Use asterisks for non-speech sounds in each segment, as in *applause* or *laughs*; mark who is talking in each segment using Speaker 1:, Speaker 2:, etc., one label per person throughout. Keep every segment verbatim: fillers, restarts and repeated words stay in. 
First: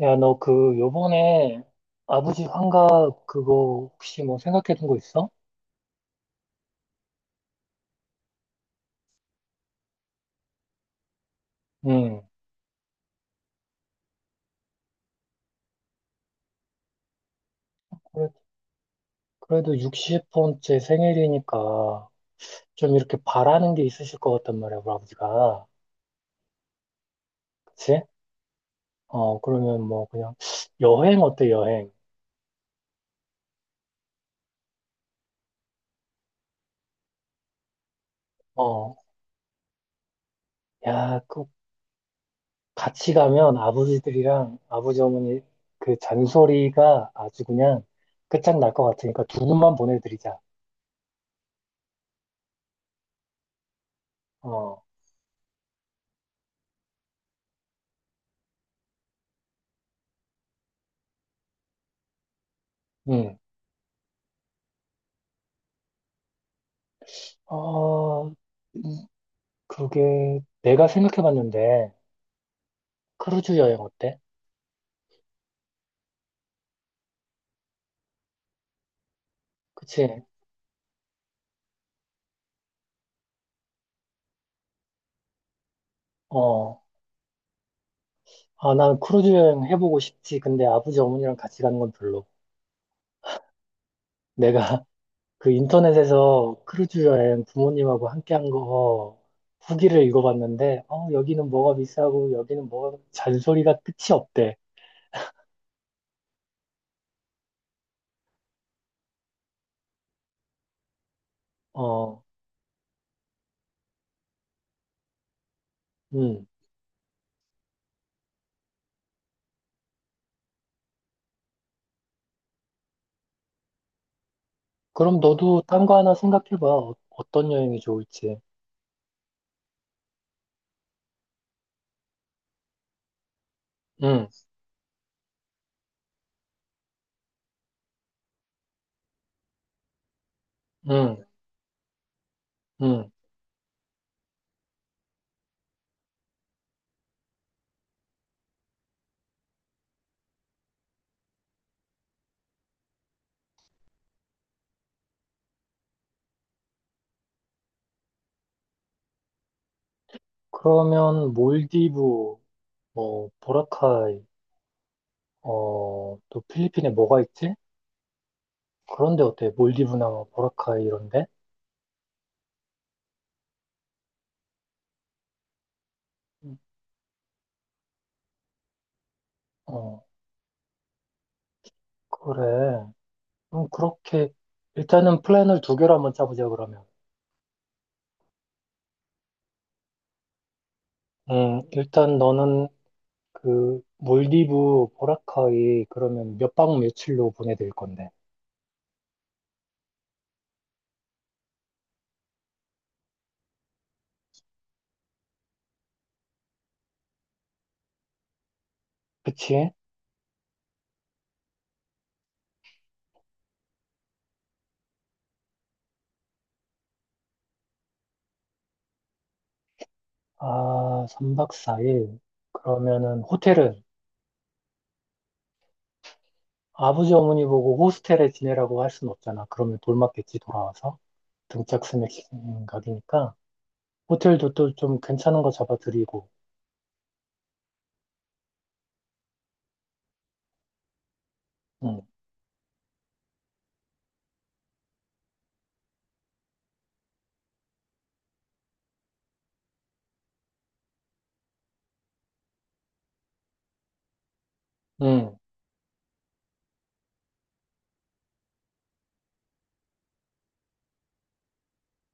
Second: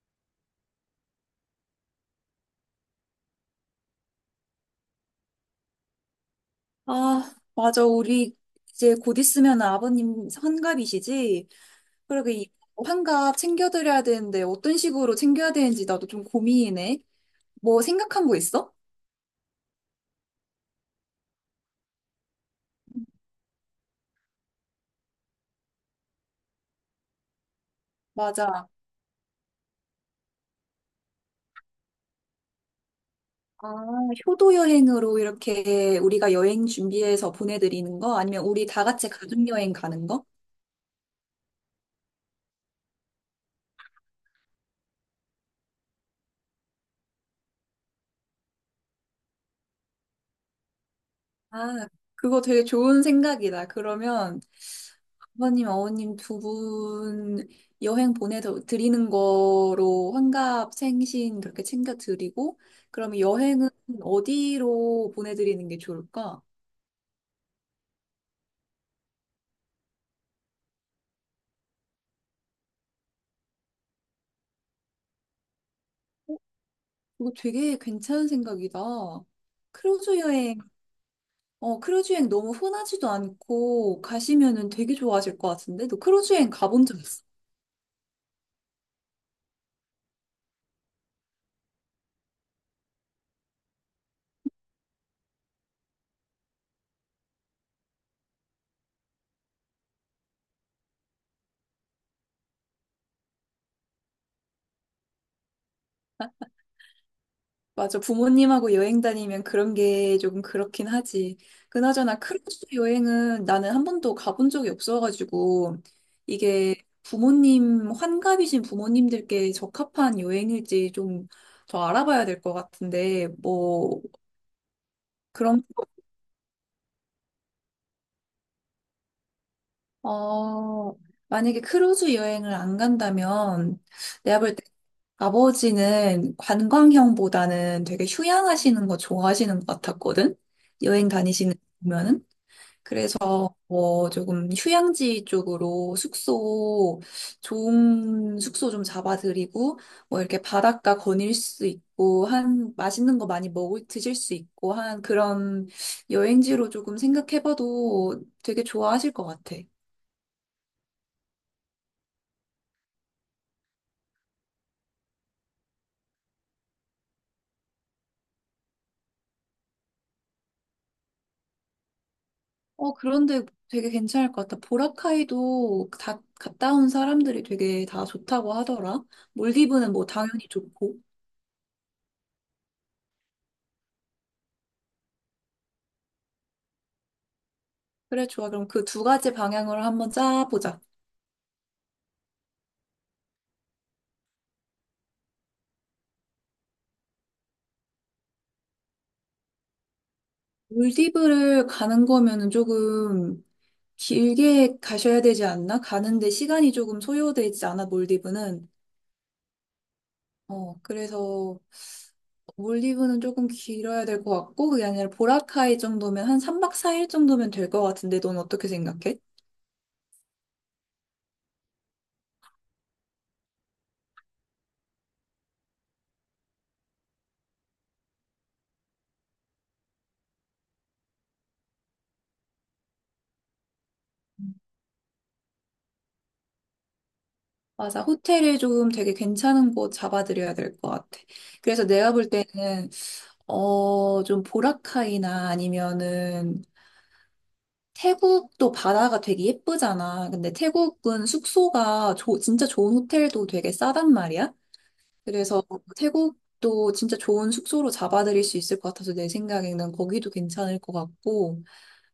Speaker 1: 야, 너 그, 요번에 아버지 환갑 그거 혹시 뭐 생각해 둔 거 있어?
Speaker 2: 아, 맞아. 우리 이제 곧 있으면 아버님 환갑이시지?
Speaker 1: 응.
Speaker 2: 그리고 이 환갑 챙겨드려야 되는데 어떤 식으로 챙겨야 되는지 나도 좀 고민이네. 뭐 생각한
Speaker 1: 그래-
Speaker 2: 거 있어?
Speaker 1: 그래도 예순 번째 생일이니까 좀 이렇게 바라는 게 있으실 것 같단 말이야, 우리 아버지가. 그치?
Speaker 2: 맞아.
Speaker 1: 어, 그러면 뭐 그냥 여행 어때, 여행?
Speaker 2: 아, 효도 여행으로 이렇게 우리가 여행 준비해서 보내드리는 거? 아니면 우리 다
Speaker 1: 어,
Speaker 2: 같이 가족 여행 가는 거?
Speaker 1: 야, 그 같이 가면 아버지들이랑 아버지 어머니 그 잔소리가 아주 그냥 끝장날 것 같으니까 두 분만 보내드리자.
Speaker 2: 아, 그거 되게 좋은 생각이다. 그러면
Speaker 1: 어,
Speaker 2: 아버님, 어머님 두 분 여행 보내드리는 거로 환갑 생신 그렇게 챙겨드리고, 그러면
Speaker 1: 응.
Speaker 2: 여행은 어디로 보내드리는 게 좋을까?
Speaker 1: 어, 그게 내가 생각해봤는데 크루즈 여행 어때?
Speaker 2: 어, 이거 되게 괜찮은 생각이다. 크루즈
Speaker 1: 그치?
Speaker 2: 여행, 어, 크루즈 여행 너무 흔하지도 않고 가시면은 되게 좋아하실 것 같은데? 너 크루즈 여행
Speaker 1: 어,
Speaker 2: 가본 적 있어?
Speaker 1: 아, 난 크루즈 여행 해보고 싶지. 근데 아버지 어머니랑 같이 가는 건 별로. 내가 *laughs* 그 인터넷에서 크루즈 여행 부모님하고 함께 한거 어, 후기를 읽어봤는데, 어, 여기는 뭐가 비싸고 여기는 뭐가 잔소리가 끝이 없대.
Speaker 2: 맞아. 부모님하고 여행 다니면 그런 게 조금 그렇긴 하지. 그나저나
Speaker 1: 어,
Speaker 2: 크루즈 여행은 나는 한 번도 가본 적이 없어가지고
Speaker 1: 음.
Speaker 2: 이게 부모님, 환갑이신 부모님들께 적합한 여행일지 좀 더 알아봐야 될 것 같은데, 뭐,
Speaker 1: 그럼 너도
Speaker 2: 그런,
Speaker 1: 딴 거 하나 생각해봐. 어, 어떤 여행이 좋을지.
Speaker 2: 어, 만약에 크루즈 여행을 안 간다면
Speaker 1: 응,
Speaker 2: 내가 볼 때 아버지는 관광형보다는 되게 휴양하시는 거 좋아하시는 것 같았거든? 여행
Speaker 1: 응,
Speaker 2: 다니시는 거 보면은.
Speaker 1: 응.
Speaker 2: 뭐 조금 휴양지 쪽으로 숙소 좋은 숙소 좀 잡아드리고 뭐 이렇게 바닷가 거닐 수 있고 한 맛있는 거 많이 먹을 드실 수 있고 한 그런 여행지로 조금 생각해봐도 되게 좋아하실 것 같아.
Speaker 1: 그러면 몰디브, 뭐 보라카이. 어, 또 필리핀에 뭐가 있지? 그런데 어때? 몰디브나 뭐 보라카이 이런데?
Speaker 2: 어 그런데 되게 괜찮을 것 같아. 보라카이도 다 갔다 온 사람들이 되게 다 좋다고 하더라. 몰디브는
Speaker 1: 어,
Speaker 2: 뭐 당연히 좋고.
Speaker 1: 그래. 그럼 그렇게 일단은 플랜을 두 개로 한번 짜보자 그러면.
Speaker 2: 그래 좋아. 그럼 그 두 가지 방향으로 한번 짜보자.
Speaker 1: 음, 일단 너는 그 몰디브 보라카이 그러면 몇 박 며칠로 보내드릴 건데.
Speaker 2: 몰디브를 가는 거면은 조금 길게 가셔야 되지 않나? 가는데 시간이 조금 소요되지 않아, 몰디브는.
Speaker 1: 그치?
Speaker 2: 어, 그래서 몰디브는 조금 길어야 될 것 같고, 그게 아니라 보라카이 정도면 한 삼 박 사 일 정도면 될 것 같은데, 넌 어떻게 생각해?
Speaker 1: 아, 삼 박 사 일. 그러면은 호텔은 아버지 어머니 보고 호스텔에 지내라고 할 순 없잖아. 그러면 돌 맞겠지 돌아와서. 등짝 스매싱 각이니까. 호텔도 또 좀 괜찮은 거 잡아드리고,
Speaker 2: 맞아, 호텔을 조금 되게 괜찮은 곳 잡아드려야 될 것 같아. 그래서
Speaker 1: 응,
Speaker 2: 내가 볼 때는, 어, 좀 보라카이나 아니면은 태국도 바다가 되게 예쁘잖아. 근데 태국은 숙소가 조- 진짜 좋은 호텔도 되게 싸단 말이야.
Speaker 1: 응,
Speaker 2: 그래서 태국도 진짜 좋은 숙소로 잡아들일 수 있을 것 같아서 내 생각에는 거기도 괜찮을 것 같고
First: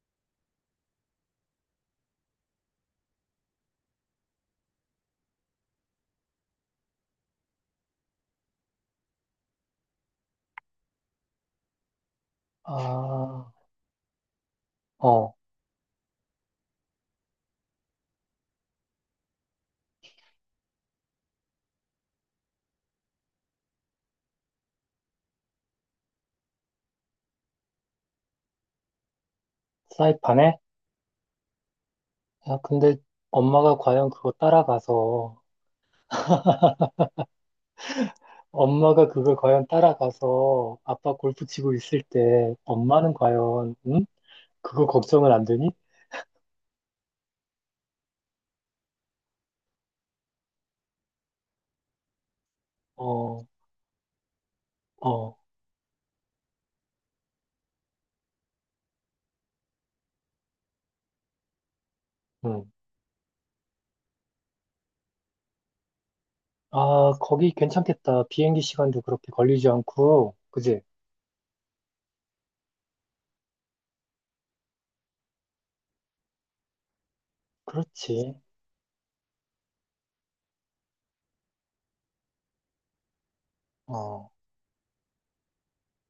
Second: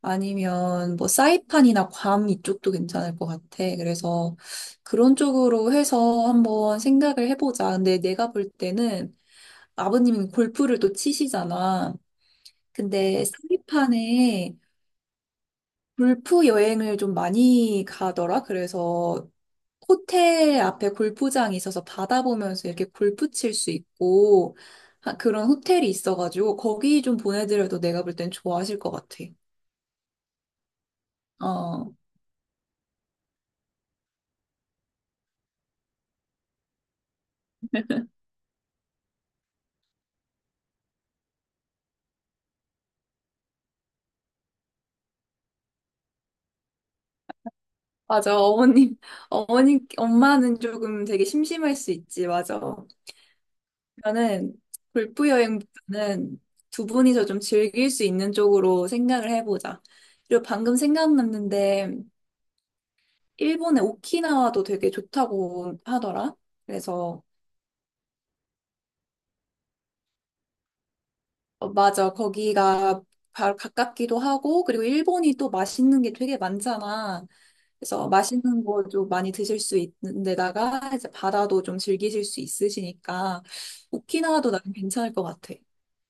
Speaker 2: 아니면 뭐 사이판이나 괌 이쪽도 괜찮을 것 같아. 그래서 그런 쪽으로 해서 한번 생각을 해보자. 근데 내가 볼 때는 아버님이 골프를 또 치시잖아. 근데
Speaker 1: 아,
Speaker 2: 사이판에
Speaker 1: 어,
Speaker 2: 골프 여행을 좀 많이 가더라. 그래서 호텔 앞에 골프장이 있어서 바다 보면서 이렇게 골프 칠 수 있고 하- 그런 호텔이 있어가지고 거기 좀 보내드려도 내가 볼 땐 좋아하실 것 같아.
Speaker 1: 사이판에?
Speaker 2: 어,
Speaker 1: 아, 근데 엄마가 과연 그거 따라가서, 엄마가 그걸 과연 따라가서 아빠 골프 치고 있을 때, 엄마는 과연, 응? 그거 걱정을 안 되니?
Speaker 2: 맞아. 어머님, 어머니, 엄마는 조금 되게 심심할 수 있지. 맞아.
Speaker 1: 어,
Speaker 2: 그러면은 골프
Speaker 1: 어,
Speaker 2: 여행보다는 두 분이서 좀 즐길 수 있는 쪽으로 생각을 해보자. 그리고 방금 생각났는데
Speaker 1: 응.
Speaker 2: 일본의 오키나와도 되게 좋다고 하더라.
Speaker 1: 아,
Speaker 2: 그래서
Speaker 1: 거기 괜찮겠다. 비행기 시간도 그렇게 걸리지 않고, 그지?
Speaker 2: 어, 맞아. 거기가 바로 가깝기도 하고 그리고 일본이 또 맛있는 게 되게 많잖아. 그래서
Speaker 1: 그렇지.
Speaker 2: 맛있는 거 좀 많이 드실 수 있는 데다가 이제 바다도 좀 즐기실 수 있으시니까
Speaker 1: 어.
Speaker 2: 오키나와도 나는 괜찮을 것 같아.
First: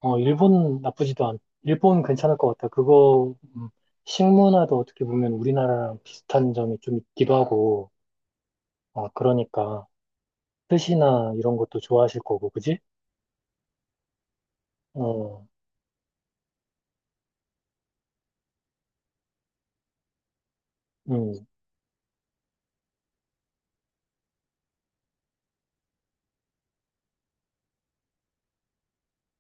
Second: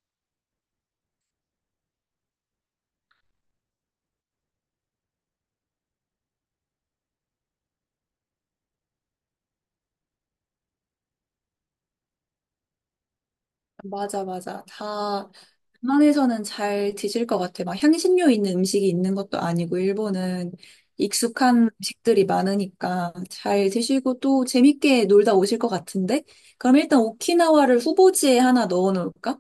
Speaker 1: 어, 일본 나쁘지도 않, 일본 괜찮을 것 같아. 그거, 음, 식문화도 어떻게 보면 우리나라랑 비슷한 점이 좀 있기도 하고, 어, 그러니까, 뜻이나 이런 것도 좋아하실 거고, 그지?
Speaker 2: 맞아, 맞아. 다,
Speaker 1: 어,
Speaker 2: 웬만해서는 잘 드실 것 같아. 막 향신료 있는 음식이 있는 것도 아니고, 일본은
Speaker 1: 음,
Speaker 2: 익숙한 음식들이 많으니까 잘 드시고 또 재밌게 놀다 오실 것 같은데? 그럼 일단 오키나와를 후보지에 하나 넣어 놓을까?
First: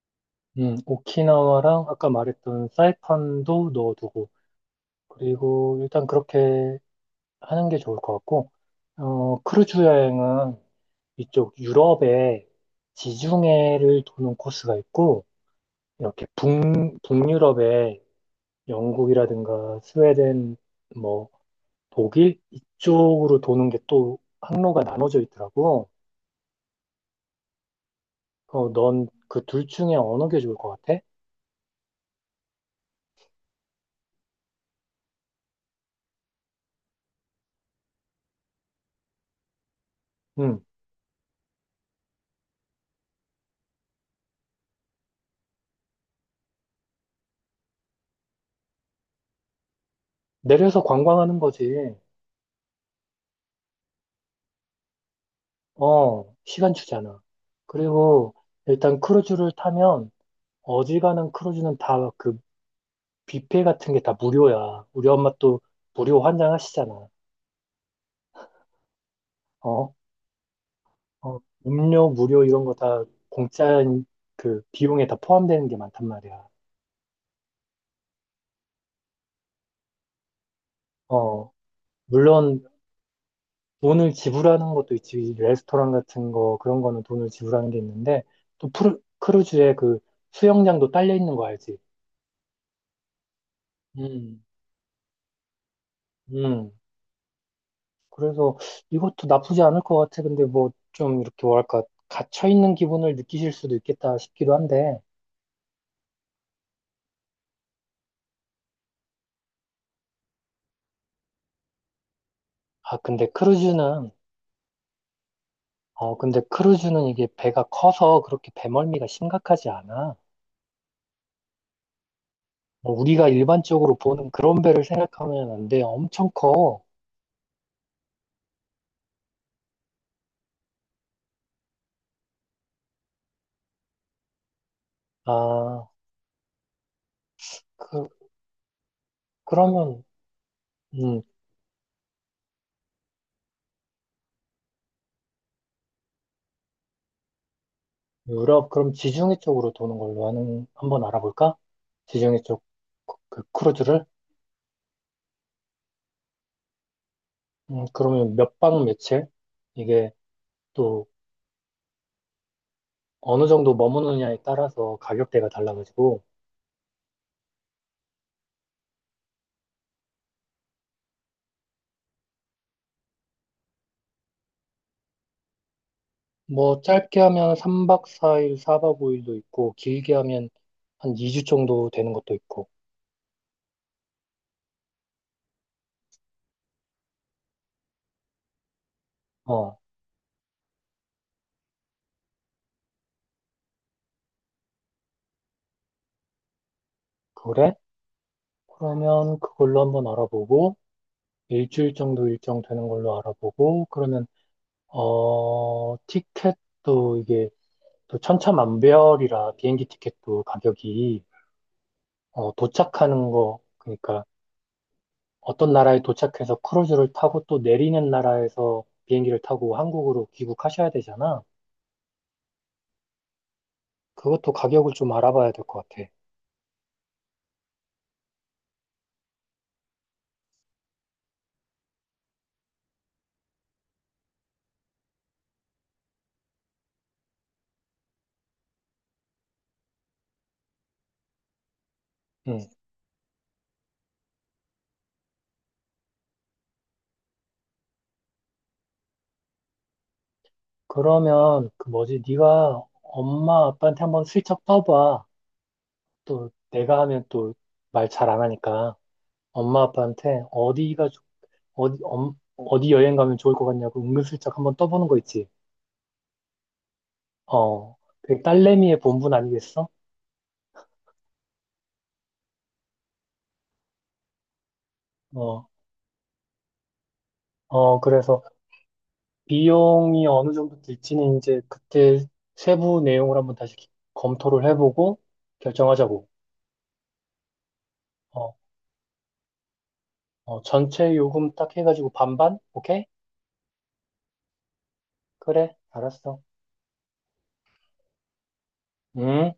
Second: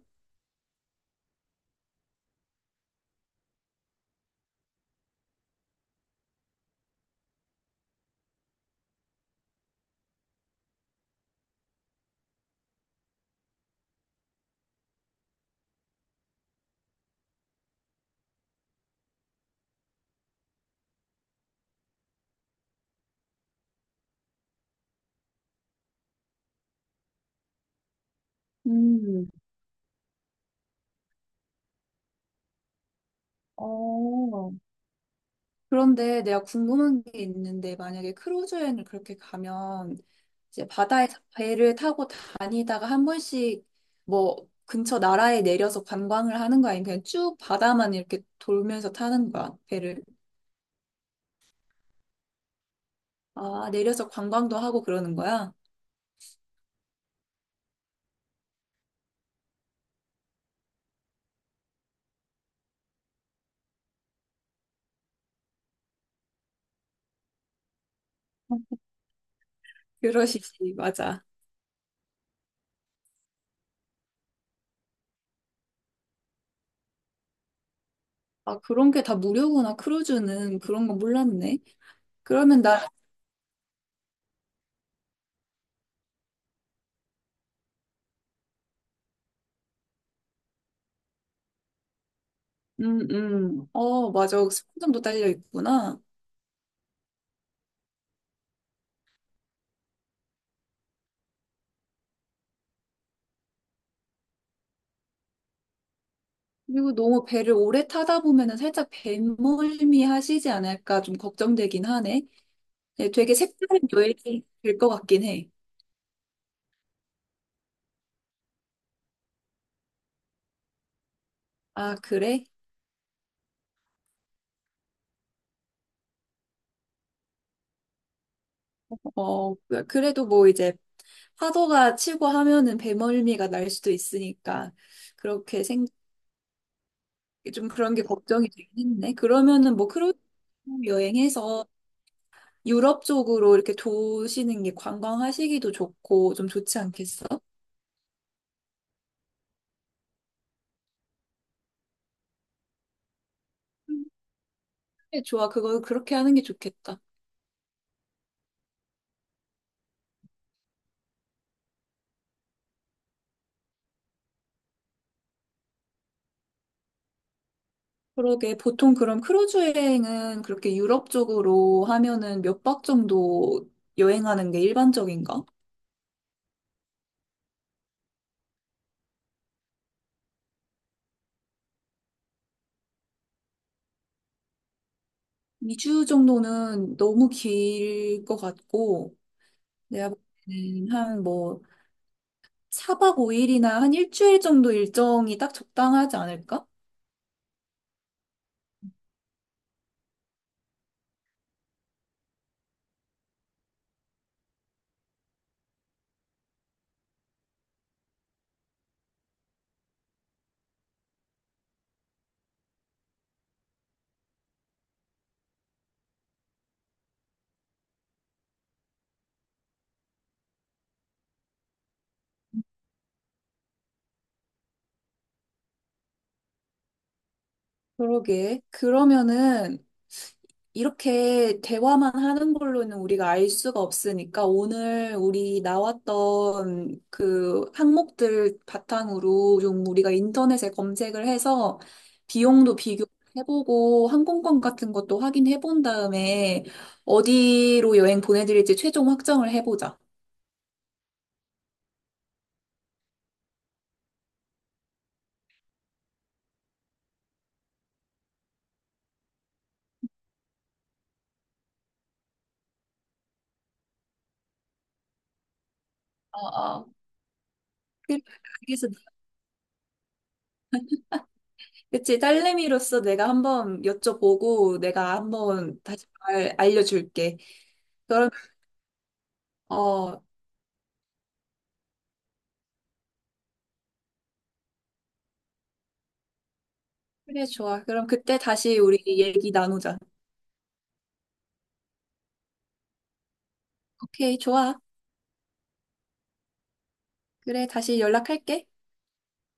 Speaker 1: 음, 오키나와랑 아까 말했던 사이판도 넣어두고, 그리고 일단 그렇게 하는 게 좋을 것 같고, 어, 크루즈 여행은 이쪽 유럽에 지중해를 도는 코스가 있고, 이렇게 북, 북유럽에 영국이라든가 스웨덴, 뭐 독일 이쪽으로 도는 게 또 항로가 나눠져 있더라고. 어, 넌
Speaker 2: 음,
Speaker 1: 그 둘 중에 어느 게 좋을 것 같아?
Speaker 2: 어. 그런데 내가 궁금한 게 있는데, 만약에 크루즈 여행을 그렇게 가면
Speaker 1: 응.
Speaker 2: 이제 바다에 서 배를 타고 다니다가 한 번씩 뭐 근처 나라에 내려서 관광을 하는 거야? 아니면 그냥 쭉 바다만 이렇게 돌면서 타는 거야, 배를?
Speaker 1: 내려서 관광하는 거지.
Speaker 2: 아, 내려서 관광도 하고 그러는 거야?
Speaker 1: 어, 시간 주잖아. 그리고 일단 크루즈를 타면 어지간한 크루즈는 다 그 뷔페 같은 게 다 무료야. 우리 엄마 또 무료 환장하시잖아.
Speaker 2: 어,
Speaker 1: 어,
Speaker 2: 그러시지, 맞아.
Speaker 1: 어, 음료 무료 이런 거 다 공짜 그 비용에 다 포함되는 게 많단 말이야.
Speaker 2: 아, 그런 게 다 무료구나, 크루즈는. 그런 거
Speaker 1: 어,
Speaker 2: 몰랐네. 그러면
Speaker 1: 물론
Speaker 2: 나,
Speaker 1: 돈을 지불하는 것도 있지, 레스토랑 같은 거, 그런 거는 돈을 지불하는 게 있는데, 또 프루, 크루즈에 그 수영장도 딸려 있는 거 알지?
Speaker 2: 음, 음, 어, 맞아.
Speaker 1: 음,
Speaker 2: 숙박권도 딸려 있구나.
Speaker 1: 음. 그래서 이것도 나쁘지 않을 것 같아. 근데 뭐 좀 이렇게 뭐랄까, 갇혀 있는 기분을 느끼실 수도 있겠다 싶기도 한데,
Speaker 2: 그리고 너무 배를 오래 타다 보면은 살짝 배멀미 하시지 않을까 좀 걱정되긴 하네.
Speaker 1: 아,
Speaker 2: 네,
Speaker 1: 근데
Speaker 2: 되게 색다른
Speaker 1: 크루즈는,
Speaker 2: 여행이 될 것 같긴 해.
Speaker 1: 어, 근데 크루즈는 이게 배가 커서 그렇게 배멀미가 심각하지 않아.
Speaker 2: 아, 그래?
Speaker 1: 뭐 우리가 일반적으로 보는 그런 배를 생각하면 안 돼. 엄청 커.
Speaker 2: 어, 그래도 뭐 이제 파도가 치고 하면은 배멀미가 날 수도 있으니까 그렇게 생,
Speaker 1: 아,
Speaker 2: 좀 그런 게
Speaker 1: 그,
Speaker 2: 걱정이 되긴 했네. 그러면은 뭐
Speaker 1: 그러면
Speaker 2: 크루즈
Speaker 1: 음,
Speaker 2: 여행해서 유럽 쪽으로 이렇게 도시는 게 관광하시기도 좋고 좀 좋지 않겠어?
Speaker 1: 유럽, 그럼 지중해 쪽으로 도는 걸로 하는, 한번 알아볼까? 지중해 쪽, 그, 그
Speaker 2: 음,
Speaker 1: 크루즈를?
Speaker 2: 그래, 좋아. 그거 그렇게 하는 게 좋겠다.
Speaker 1: 음, 그러면 몇 박 며칠? 이게 또 어느 정도 머무느냐에 따라서 가격대가 달라가지고,
Speaker 2: 그러게 보통 그럼 크루즈 여행은 그렇게 유럽 쪽으로 하면은 몇 박 정도 여행하는 게 일반적인가?
Speaker 1: 뭐 짧게 하면 삼 박 사 일, 사 박 오 일도 있고, 길게 하면 한 이 주 정도 되는 것도 있고,
Speaker 2: 이 주 정도는 너무 길 것 같고,
Speaker 1: 어,
Speaker 2: 내가 볼 때는 한 뭐, 사 박 오 일이나 한 일주일 정도 일정이 딱 적당하지 않을까?
Speaker 1: 그래? 그러면 그걸로 한번 알아보고, 일주일 정도 일정 되는 걸로 알아보고, 그러면, 어, 티켓도 이게, 또 천차만별이라 비행기 티켓도 가격이 어, 도착하는 거 그러니까 어떤 나라에 도착해서 크루즈를 타고 또 내리는 나라에서 비행기를 타고 한국으로 귀국하셔야 되잖아. 그것도 가격을 좀 알아봐야 될 것 같아.
Speaker 2: 그러게. 그러면은, 이렇게 대화만 하는 걸로는 우리가 알 수가 없으니까 오늘 우리 나왔던 그 항목들 바탕으로 좀 우리가 인터넷에 검색을 해서
Speaker 1: 응.
Speaker 2: 비용도 비교해보고 항공권 같은 것도 확인해 본 다음에 어디로 여행 보내드릴지 최종 확정을 해보자.
Speaker 1: 그러면 그 뭐지? 네가 엄마 아빠한테 한번 슬쩍 떠봐. 또 내가 하면 또 말 잘 안 하니까 엄마 아빠한테 어디가 좋- 어디 엄- 어디 여행 가면 좋을 것 같냐고 은근슬쩍 한번 떠보는 거 있지.
Speaker 2: 어, 어.
Speaker 1: 어,
Speaker 2: 그-
Speaker 1: 그
Speaker 2: 그래서
Speaker 1: 딸내미의 본분 아니겠어?
Speaker 2: 그치 딸내미로서 내가 한번 여쭤보고 내가
Speaker 1: 어,
Speaker 2: 한번 다시 말 알려줄게.
Speaker 1: 어,
Speaker 2: 그럼
Speaker 1: 그래서
Speaker 2: 어
Speaker 1: 비용이 어느 정도 들지는 이제 그때 세부 내용을 한번 다시 검토를 해보고 결정하자고.
Speaker 2: 그래, 좋아. 그럼 그때
Speaker 1: 어,
Speaker 2: 다시 우리 얘기 나누자.
Speaker 1: 어, 전체 요금 딱 해가지고 반반? 오케이?
Speaker 2: 오케이, 좋아.
Speaker 1: 그래, 알았어.
Speaker 2: 그래, 다시 연락할게.
Speaker 1: 음.